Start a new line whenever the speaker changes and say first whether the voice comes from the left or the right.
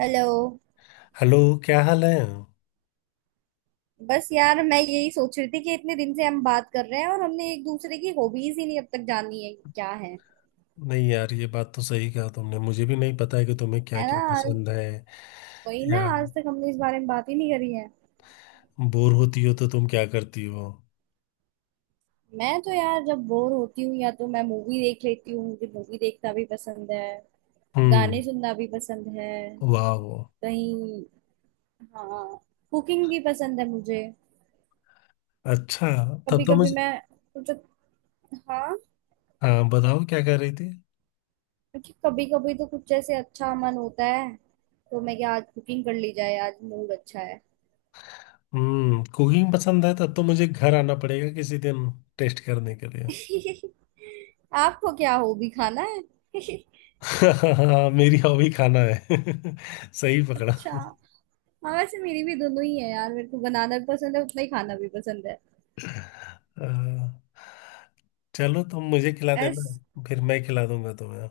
right: Hello.
left: Hello. क्या हाल है?
right: बस यार मैं यही सोच रही थी कि इतने दिन से हम बात कर रहे हैं और हमने एक दूसरे की हॉबीज ही नहीं अब तक जानी है कि क्या है।
left: नहीं यार, ये बात तो सही कहा तुमने। मुझे भी नहीं पता है कि तुम्हें क्या
right: है
left: क्या
right: ना? आज
left: पसंद है।
right: वही ना,
left: या
right: आज तक हमने इस बारे में बात ही नहीं करी है।
left: बोर होती हो तो तुम क्या करती हो?
right: मैं तो यार जब बोर होती हूँ या तो मैं मूवी देख लेती हूँ, मुझे मूवी देखना भी पसंद है।
left: हम्म।
right: गाने सुनना भी पसंद है।
left: वाह।
right: कहीं। हाँ, कुकिंग भी पसंद है मुझे।
left: अच्छा। तब
right: कभी
left: तो
right: कभी
left: मुझे,
right: मैं कुछ। हाँ,
left: हाँ बताओ क्या कर रही थी?
right: क्योंकि कभी कभी तो कुछ ऐसे अच्छा मन होता है, तो मैं क्या आज कुकिंग कर ली जाए, आज मूड अच्छा है।
left: हम्म, कुकिंग पसंद है तब तो मुझे घर आना पड़ेगा किसी दिन टेस्ट करने के लिए।
right: आपको क्या हॉबी खाना है?
left: हाँ, मेरी हॉबी खाना है। सही पकड़ा।
right: अच्छा। हाँ वैसे मेरी भी दोनों ही है यार, मेरे को बनाना भी पसंद है उतना ही खाना भी पसंद है।
left: हाँ, चलो तुम मुझे खिला
right: एस।
left: देना, फिर मैं खिला दूंगा तुम्हें।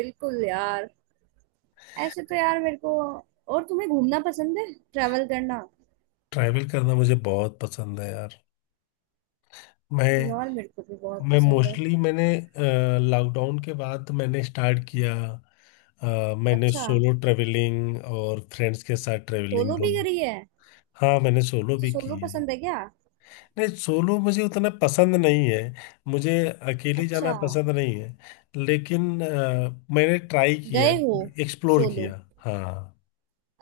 right: बिल्कुल यार। ऐसे तो यार मेरे को और तुम्हें घूमना पसंद है, ट्रैवल करना।
left: ट्रैवल करना मुझे बहुत पसंद है यार। मैं
right: यार मेरे को भी बहुत
left: मैं
right: पसंद है।
left: मोस्टली मैंने लॉकडाउन के बाद मैंने स्टार्ट किया। मैंने
right: अच्छा,
left: सोलो ट्रेवलिंग और फ्रेंड्स के साथ ट्रेवलिंग
right: सोलो भी
left: दोनों।
right: करी है?
left: हाँ मैंने सोलो
right: अच्छा,
left: भी
right: सोलो
left: की है।
right: पसंद है क्या?
left: नहीं सोलो मुझे उतना पसंद नहीं है। मुझे अकेले
right: अच्छा,
left: जाना पसंद नहीं है। लेकिन मैंने ट्राई किया,
right: गए हो
left: एक्सप्लोर
right: सोलो?
left: किया। हाँ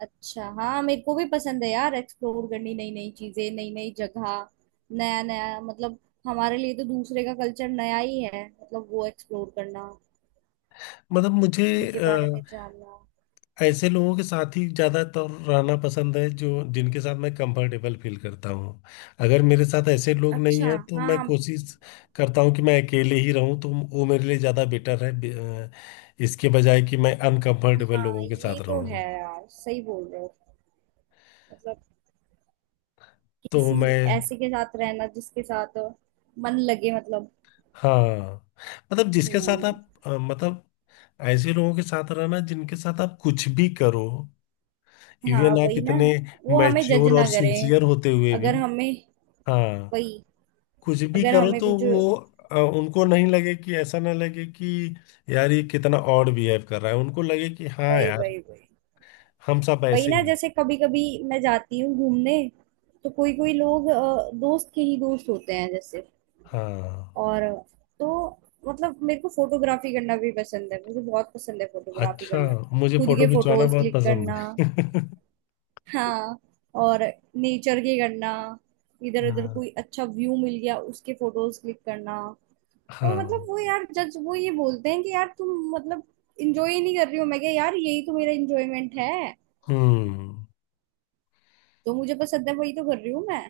right: अच्छा हाँ, मेरे को भी पसंद है यार एक्सप्लोर करनी नई नई चीजें, नई नई जगह। नया नया मतलब हमारे लिए तो दूसरे का कल्चर नया ही है, मतलब वो एक्सप्लोर करना,
left: मतलब मुझे
right: उनके बारे में जानना।
left: ऐसे लोगों के साथ ही ज्यादातर रहना पसंद है जो जिनके साथ मैं कंफर्टेबल फील करता हूँ। अगर मेरे साथ ऐसे लोग नहीं
right: अच्छा।
left: है तो
right: हाँ
left: मैं कोशिश करता हूँ कि मैं अकेले ही रहूँ, तो वो मेरे लिए ज्यादा बेटर है अ, इसके बजाय कि मैं अनकंफर्टेबल
right: हाँ,
left: लोगों के
right: ये
left: साथ
right: तो है
left: रहूँ।
right: यार, सही बोल रहे हो। मतलब
left: तो
right: किसी
left: मैं,
right: ऐसे के साथ रहना जिसके साथ मन लगे, मतलब।
left: हाँ मतलब जिसके साथ
right: हम्म।
left: आप मतलब ऐसे लोगों के साथ रहना जिनके साथ आप कुछ भी करो,
right: हाँ
left: इवन आप
right: वही ना,
left: इतने
right: वो हमें जज
left: मैच्योर और
right: ना करे।
left: सिंसियर होते हुए भी।
right: अगर हमें
left: हाँ
right: वही,
left: कुछ भी
right: अगर
left: करो
right: हमें
left: तो
right: कुछ वही,
left: वो उनको नहीं लगे कि, ऐसा ना लगे कि यार ये कितना ऑड बिहेव कर रहा है, उनको लगे कि हाँ
right: वही
left: यार
right: वही,
left: हम सब
right: वही
left: ऐसे ही
right: ना
left: हैं।
right: जैसे कभी कभी मैं जाती हूँ घूमने, तो कोई कोई लोग दोस्त के ही दोस्त होते हैं जैसे।
left: हाँ।
right: और तो मतलब मेरे को फोटोग्राफी करना भी पसंद है, मुझे बहुत पसंद है फोटोग्राफी
left: अच्छा,
right: करना।
left: मुझे
right: खुद
left: फोटो
right: के
left: खिंचवाना
right: फोटोज
left: बहुत
right: क्लिक
left: पसंद
right: करना।
left: है।
right: हाँ, और नेचर के करना, इधर उधर
left: हाँ।
right: कोई अच्छा व्यू मिल गया उसके फोटोज क्लिक करना। और
left: हाँ।
right: मतलब वो यार जज वो ये बोलते हैं कि यार तुम मतलब इंजॉय नहीं कर रही हो। मैं क्या यार, यही तो मेरा इंजॉयमेंट है,
left: हम्म।
right: तो मुझे पसंद है, वही तो कर रही हूँ मैं।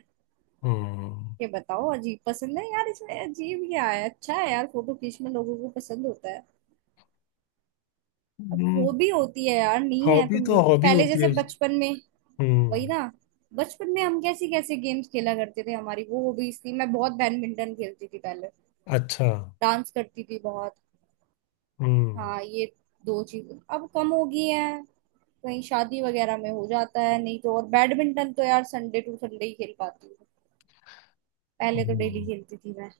left: हम्म।
right: ये बताओ अजीब पसंद है यार, इसमें अजीब क्या है, अच्छा है यार फोटो खींचना, लोगों को पसंद होता है। अब वो भी होती है यार, नहीं है
left: हॉबी
right: तुम
left: तो
right: लोगों
left: हॉबी
right: पहले
left: होती है
right: जैसे
left: उसकी।
right: बचपन में। वही
left: हम्म।
right: ना, बचपन में हम कैसे कैसे गेम्स खेला करते थे, हमारी वो हॉबीज थी। मैं बहुत बैडमिंटन खेलती थी पहले।
left: अच्छा।
right: डांस करती थी बहुत।
left: हम्म।
right: हाँ, ये दो चीज अब कम हो गई है। कहीं शादी वगैरह में हो जाता है, नहीं तो, और बैडमिंटन तो यार संडे टू संडे ही खेल पाती हूँ। पहले तो डेली
left: हम्म।
right: खेलती थी मैं।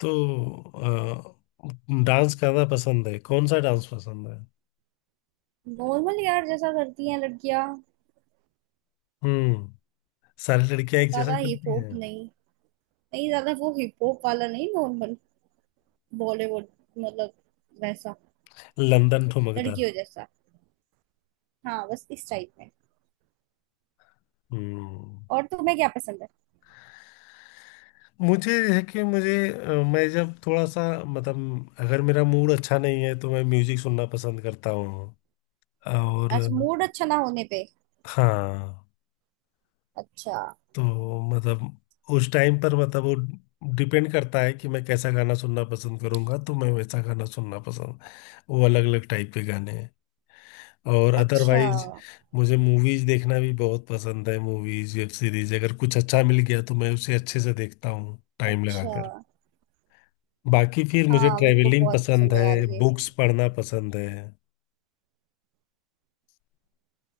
left: तो डांस करना पसंद है, कौन सा डांस पसंद है?
right: नॉर्मल यार, जैसा करती हैं लड़कियां।
left: हम्म, सारी लड़कियां एक जैसा
right: ज्यादा हिप
left: करती हैं।
right: हॉप नहीं। नहीं ज्यादा वो हिप हॉप वाला नहीं, नॉर्मल बॉलीवुड, मतलब वैसा,
left: लंदन ठुमकदा।
right: लड़कियों जैसा। हाँ बस इस टाइप में।
left: हम्म।
right: और तुम्हें क्या पसंद है?
left: मुझे है कि मुझे मैं जब थोड़ा सा मतलब अगर मेरा मूड अच्छा नहीं है तो मैं म्यूजिक सुनना पसंद करता हूँ, और
right: अच्छा, मूड अच्छा ना होने पे?
left: हाँ
right: अच्छा।
left: तो मतलब उस टाइम पर मतलब वो डिपेंड करता है कि मैं कैसा गाना सुनना पसंद करूंगा तो मैं वैसा गाना सुनना पसंद। वो अलग अलग टाइप के गाने हैं। और
right: अच्छा।
left: अदरवाइज मुझे मूवीज देखना भी बहुत पसंद है। मूवीज, वेब सीरीज अगर कुछ अच्छा मिल गया तो मैं उसे अच्छे से देखता हूँ टाइम
right: अच्छा
left: लगाकर। बाकी फिर मुझे
right: हाँ, मेरे को
left: ट्रेवलिंग
right: बहुत
left: पसंद
right: पसंद है यार
left: है,
right: ये।
left: बुक्स पढ़ना पसंद है।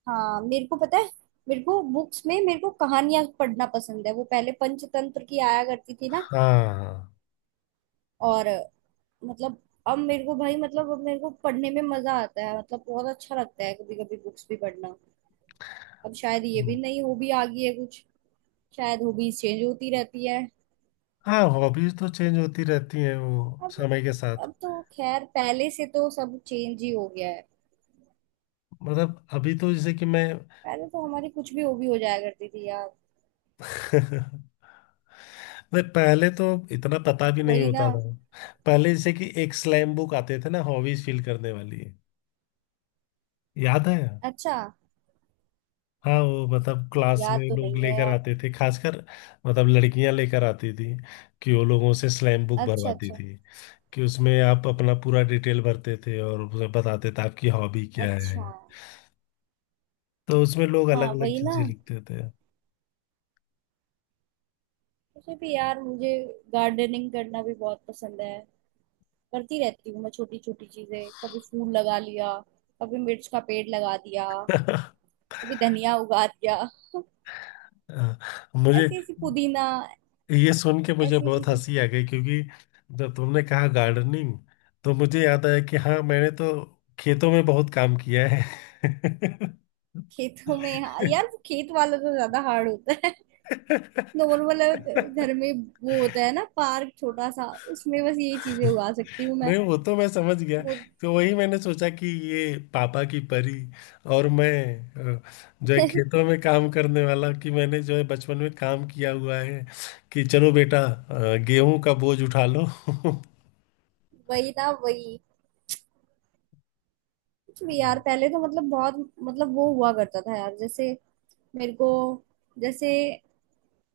right: हाँ मेरे को पता है। मेरे को बुक्स में, मेरे को कहानियां पढ़ना पसंद है, वो पहले पंचतंत्र की आया करती थी ना।
left: हाँ।
right: और मतलब अब मेरे को भाई, मतलब अब मेरे को पढ़ने में मजा आता है, मतलब बहुत अच्छा लगता है कभी कभी बुक्स भी पढ़ना। अब शायद ये भी
left: हम्म।
right: नई हॉबी आ गई है कुछ। शायद हॉबीज चेंज होती रहती है।
left: हाँ हॉबीज तो चेंज होती रहती हैं वो
right: अब
left: समय के साथ।
right: अब तो खैर पहले से तो सब चेंज ही हो गया है।
left: मतलब अभी तो जैसे कि मैं,
right: पहले तो हमारी कुछ भी हॉबी हो जाया करती थी यार।
left: नहीं पहले तो इतना पता भी नहीं
right: वही ना।
left: होता था। पहले जैसे कि एक स्लैम बुक आते थे ना, हॉबीज फील करने वाली, याद है?
right: अच्छा,
left: हाँ, वो मतलब क्लास
right: याद
left: में
right: तो
left: लोग
right: नहीं है
left: लेकर
right: यार।
left: आते थे खासकर, मतलब लड़कियां लेकर आती थी कि वो लोगों से स्लैम बुक
right: अच्छा
left: भरवाती
right: अच्छा।
left: थी, कि उसमें आप अपना पूरा डिटेल भरते थे और उसे बताते थे आपकी हॉबी क्या
right: अच्छा।
left: है। तो उसमें लोग
right: हाँ
left: अलग अलग
right: वही ना,
left: चीजें लिखते थे।
right: मुझे भी यार, मुझे गार्डनिंग करना भी बहुत पसंद है। करती रहती हूँ मैं छोटी छोटी चीजें, कभी फूल लगा लिया, कभी मिर्च का पेड़ लगा दिया, कभी धनिया उगा दिया,
left: मुझे
right: ऐसी ऐसी पुदीना,
left: ये सुन के मुझे
right: ऐसी ऐसी
left: बहुत
right: चीज।
left: हंसी आ गई क्योंकि जब तुमने कहा गार्डनिंग तो मुझे याद आया कि हाँ मैंने तो खेतों में बहुत काम किया है।
right: खेतों में? हाँ यार, वो खेत वाला तो ज्यादा हार्ड होता है। नॉर्मल घर में वो होता है ना पार्क छोटा सा, उसमें बस ये चीजें उगा सकती हूँ मैं।
left: नहीं वो तो मैं समझ गया।
right: वो।
left: तो वही मैंने सोचा कि ये पापा की परी, और मैं अ, जो है खेतों में काम करने वाला, कि मैंने जो है बचपन में काम किया हुआ है, कि चलो बेटा गेहूं का बोझ उठा लो।
right: वही ना, वही। कुछ भी
left: हम्म।
right: यार पहले तो, मतलब बहुत, मतलब वो हुआ करता था यार, जैसे मेरे को, जैसे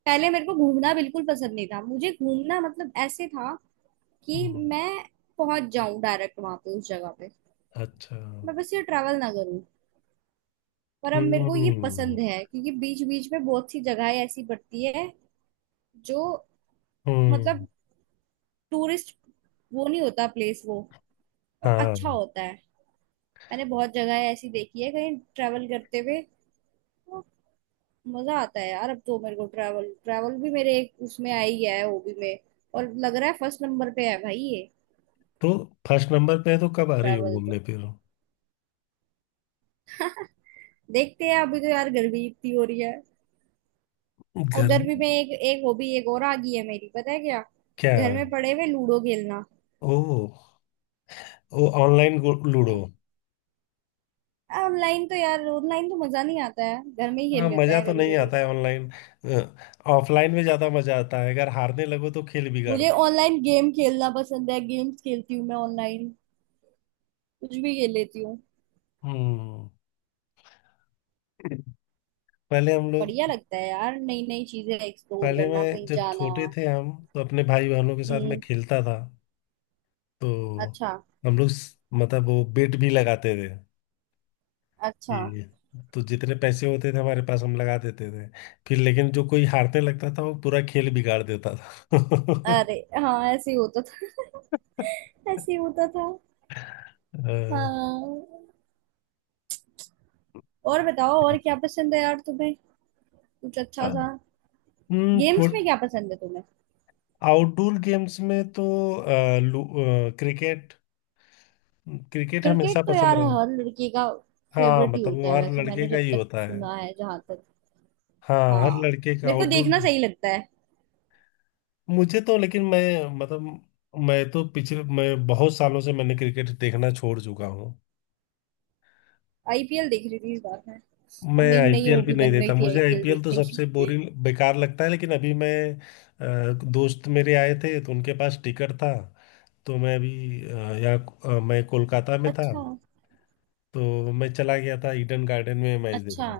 right: पहले मेरे को घूमना बिल्कुल पसंद नहीं था, मुझे घूमना मतलब ऐसे था कि मैं पहुंच जाऊं डायरेक्ट वहां पे, उस जगह पे,
left: अच्छा।
right: मैं बस ये ट्रैवल ना करूं। पर अब मेरे को ये
left: हम्म।
right: पसंद है क्योंकि बीच बीच में बहुत सी जगहें ऐसी पड़ती है जो
left: हम्म।
right: मतलब टूरिस्ट वो नहीं होता प्लेस, वो अच्छा
left: हाँ।
right: होता है। मैंने बहुत जगह ऐसी देखी है कहीं ट्रैवल करते हुए, तो मजा आता है यार। अब तो मेरे को ट्रैवल, ट्रैवल भी मेरे एक उसमें आई है हॉबी में, और लग रहा है फर्स्ट नंबर पे है भाई ये।
left: तो फर्स्ट नंबर पे है तो कब आ रही हो
right: ट्रैवल तो
left: घूमने फिर?
right: देखते हैं, अभी तो यार गर्मी इतनी हो रही है। अब
left: घर,
right: गर्मी में एक एक हॉबी एक और आ गई है मेरी, पता है क्या?
left: क्या?
right: घर में पड़े हुए लूडो खेलना।
left: ओ, ओ ऑनलाइन लूडो।
right: ऑनलाइन तो यार ऑनलाइन तो मजा नहीं आता है, घर में ही
left: हाँ
right: खेल लेते
left: मजा
right: हैं
left: तो
right: कभी
left: नहीं
right: कभी।
left: आता है ऑनलाइन, ऑफलाइन में ज्यादा मजा आता है, अगर हारने लगो तो खेल बिगाड़
right: मुझे
left: दो।
right: ऑनलाइन गेम खेलना पसंद है, गेम्स खेलती हूँ मैं ऑनलाइन, कुछ भी खेल लेती हूँ।
left: हम्म। पहले हम लोग,
right: बढ़िया लगता है यार नई नई चीजें एक्सप्लोर
left: पहले
right: करना,
left: मैं
right: कहीं
left: जब
right: जाना।
left: छोटे थे हम तो अपने भाई बहनों के साथ मैं
right: हम्म।
left: खेलता था। तो
right: अच्छा।
left: हम लोग मतलब वो बेट भी लगाते थे।
right: अच्छा।
left: जी, तो जितने पैसे होते थे हमारे पास हम लगा देते थे। फिर लेकिन जो कोई हारने लगता था वो पूरा खेल बिगाड़ देता था।
right: अरे, हाँ ऐसे ही होता था। ऐसे ही होता था।
left: अ,
right: हाँ। और बताओ और क्या पसंद है यार तुम्हें, कुछ अच्छा सा?
left: हम्म।
right: गेम्स में क्या पसंद है तुम्हें?
left: आउटडोर गेम्स में तो अ, लू- क्रिकेट, क्रिकेट हमेशा
right: क्रिकेट तो
left: पसंद
right: यार
left: रहा।
right: हर लड़की का
left: हाँ
right: फेवरेट ही
left: मतलब
right: होता
left: वो
right: है,
left: हर
right: वैसे मैंने
left: लड़के का
right: जब
left: ही
right: तक
left: होता है।
right: सुना है, जहां तक।
left: हाँ हर
right: हाँ
left: लड़के का
right: मेरे को
left: आउटडोर।
right: देखना सही लगता है।
left: मुझे तो लेकिन मैं, मतलब मैं तो पिछले, मैं बहुत सालों से मैंने क्रिकेट देखना छोड़ चुका हूँ।
right: आईपीएल देख रही थी इस बार मैं।
left: मैं
right: अब मेरी नई
left: आईपीएल भी
right: हॉबी
left: नहीं
right: बन
left: देखता,
right: गई थी
left: मुझे
right: आईपीएल
left: आईपीएल तो
right: देखने की।
left: सबसे बोरिंग बेकार लगता है। लेकिन अभी मैं दोस्त मेरे आए थे तो उनके पास टिकट था, तो मैं अभी यहाँ मैं कोलकाता में था
right: अच्छा।
left: तो मैं चला गया था ईडन गार्डन में मैच
right: अच्छा,
left: देखने।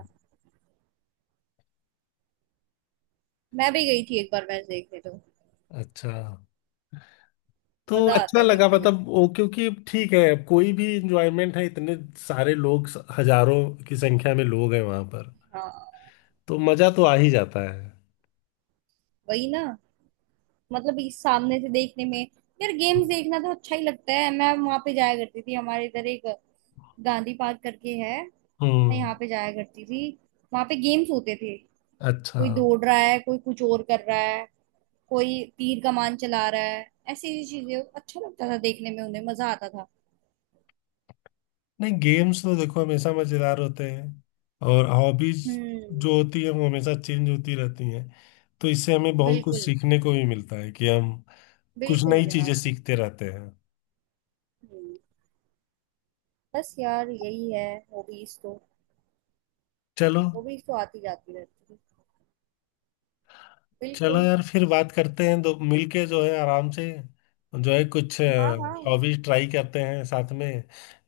right: मैं भी गई थी एक बार मैच देखने, तो
left: अच्छा। तो
right: मजा आता
left: अच्छा
right: है
left: लगा
right: देखने में।
left: मतलब वो क्योंकि ठीक है, कोई भी इंजॉयमेंट है, इतने सारे लोग, हजारों की संख्या में लोग हैं वहां पर
right: हाँ
left: तो मजा तो आ ही जाता है।
right: वही ना, मतलब इस सामने से देखने में। यार गेम्स देखना तो अच्छा ही लगता है, मैं वहां पे जाया करती थी, हमारे इधर एक गांधी पार्क करके है, मैं
left: हम्म।
right: यहाँ पे जाया करती थी, वहां पे गेम्स होते थे,
left: अच्छा।
right: कोई दौड़ रहा है, कोई कुछ और कर रहा है, कोई तीर कमान चला रहा है, ऐसी ऐसी चीजें अच्छा लगता था देखने में, उन्हें मजा आता था।
left: नहीं गेम्स तो देखो हमेशा मजेदार होते हैं। और हॉबीज
right: हम्म।
left: जो होती है वो हमेशा चेंज होती रहती हैं, तो इससे हमें बहुत कुछ
right: बिल्कुल,
left: सीखने को भी मिलता है कि हम कुछ
right: बिल्कुल
left: नई चीजें
right: यार।
left: सीखते रहते हैं।
right: हम्म, बस यार यही है। हॉबीज तो,
left: चलो,
right: हॉबीज तो आती जाती रहती है।
left: चलो
right: बिल्कुल।
left: यार फिर बात करते हैं तो मिलके जो है आराम से, जो है कुछ
right: हाँ हाँ।
left: हॉबीज ट्राई करते हैं साथ में,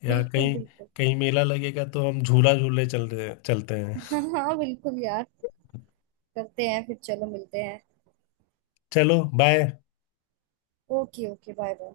left: या
right: बिल्कुल
left: कहीं,
right: बिल्कुल।
left: कहीं मेला लगेगा तो हम झूला झूलने चल चलते हैं।
right: हाँ हाँ बिल्कुल यार। करते हैं फिर, चलो मिलते हैं।
left: चलो bye.
right: Okay okay, bye bye.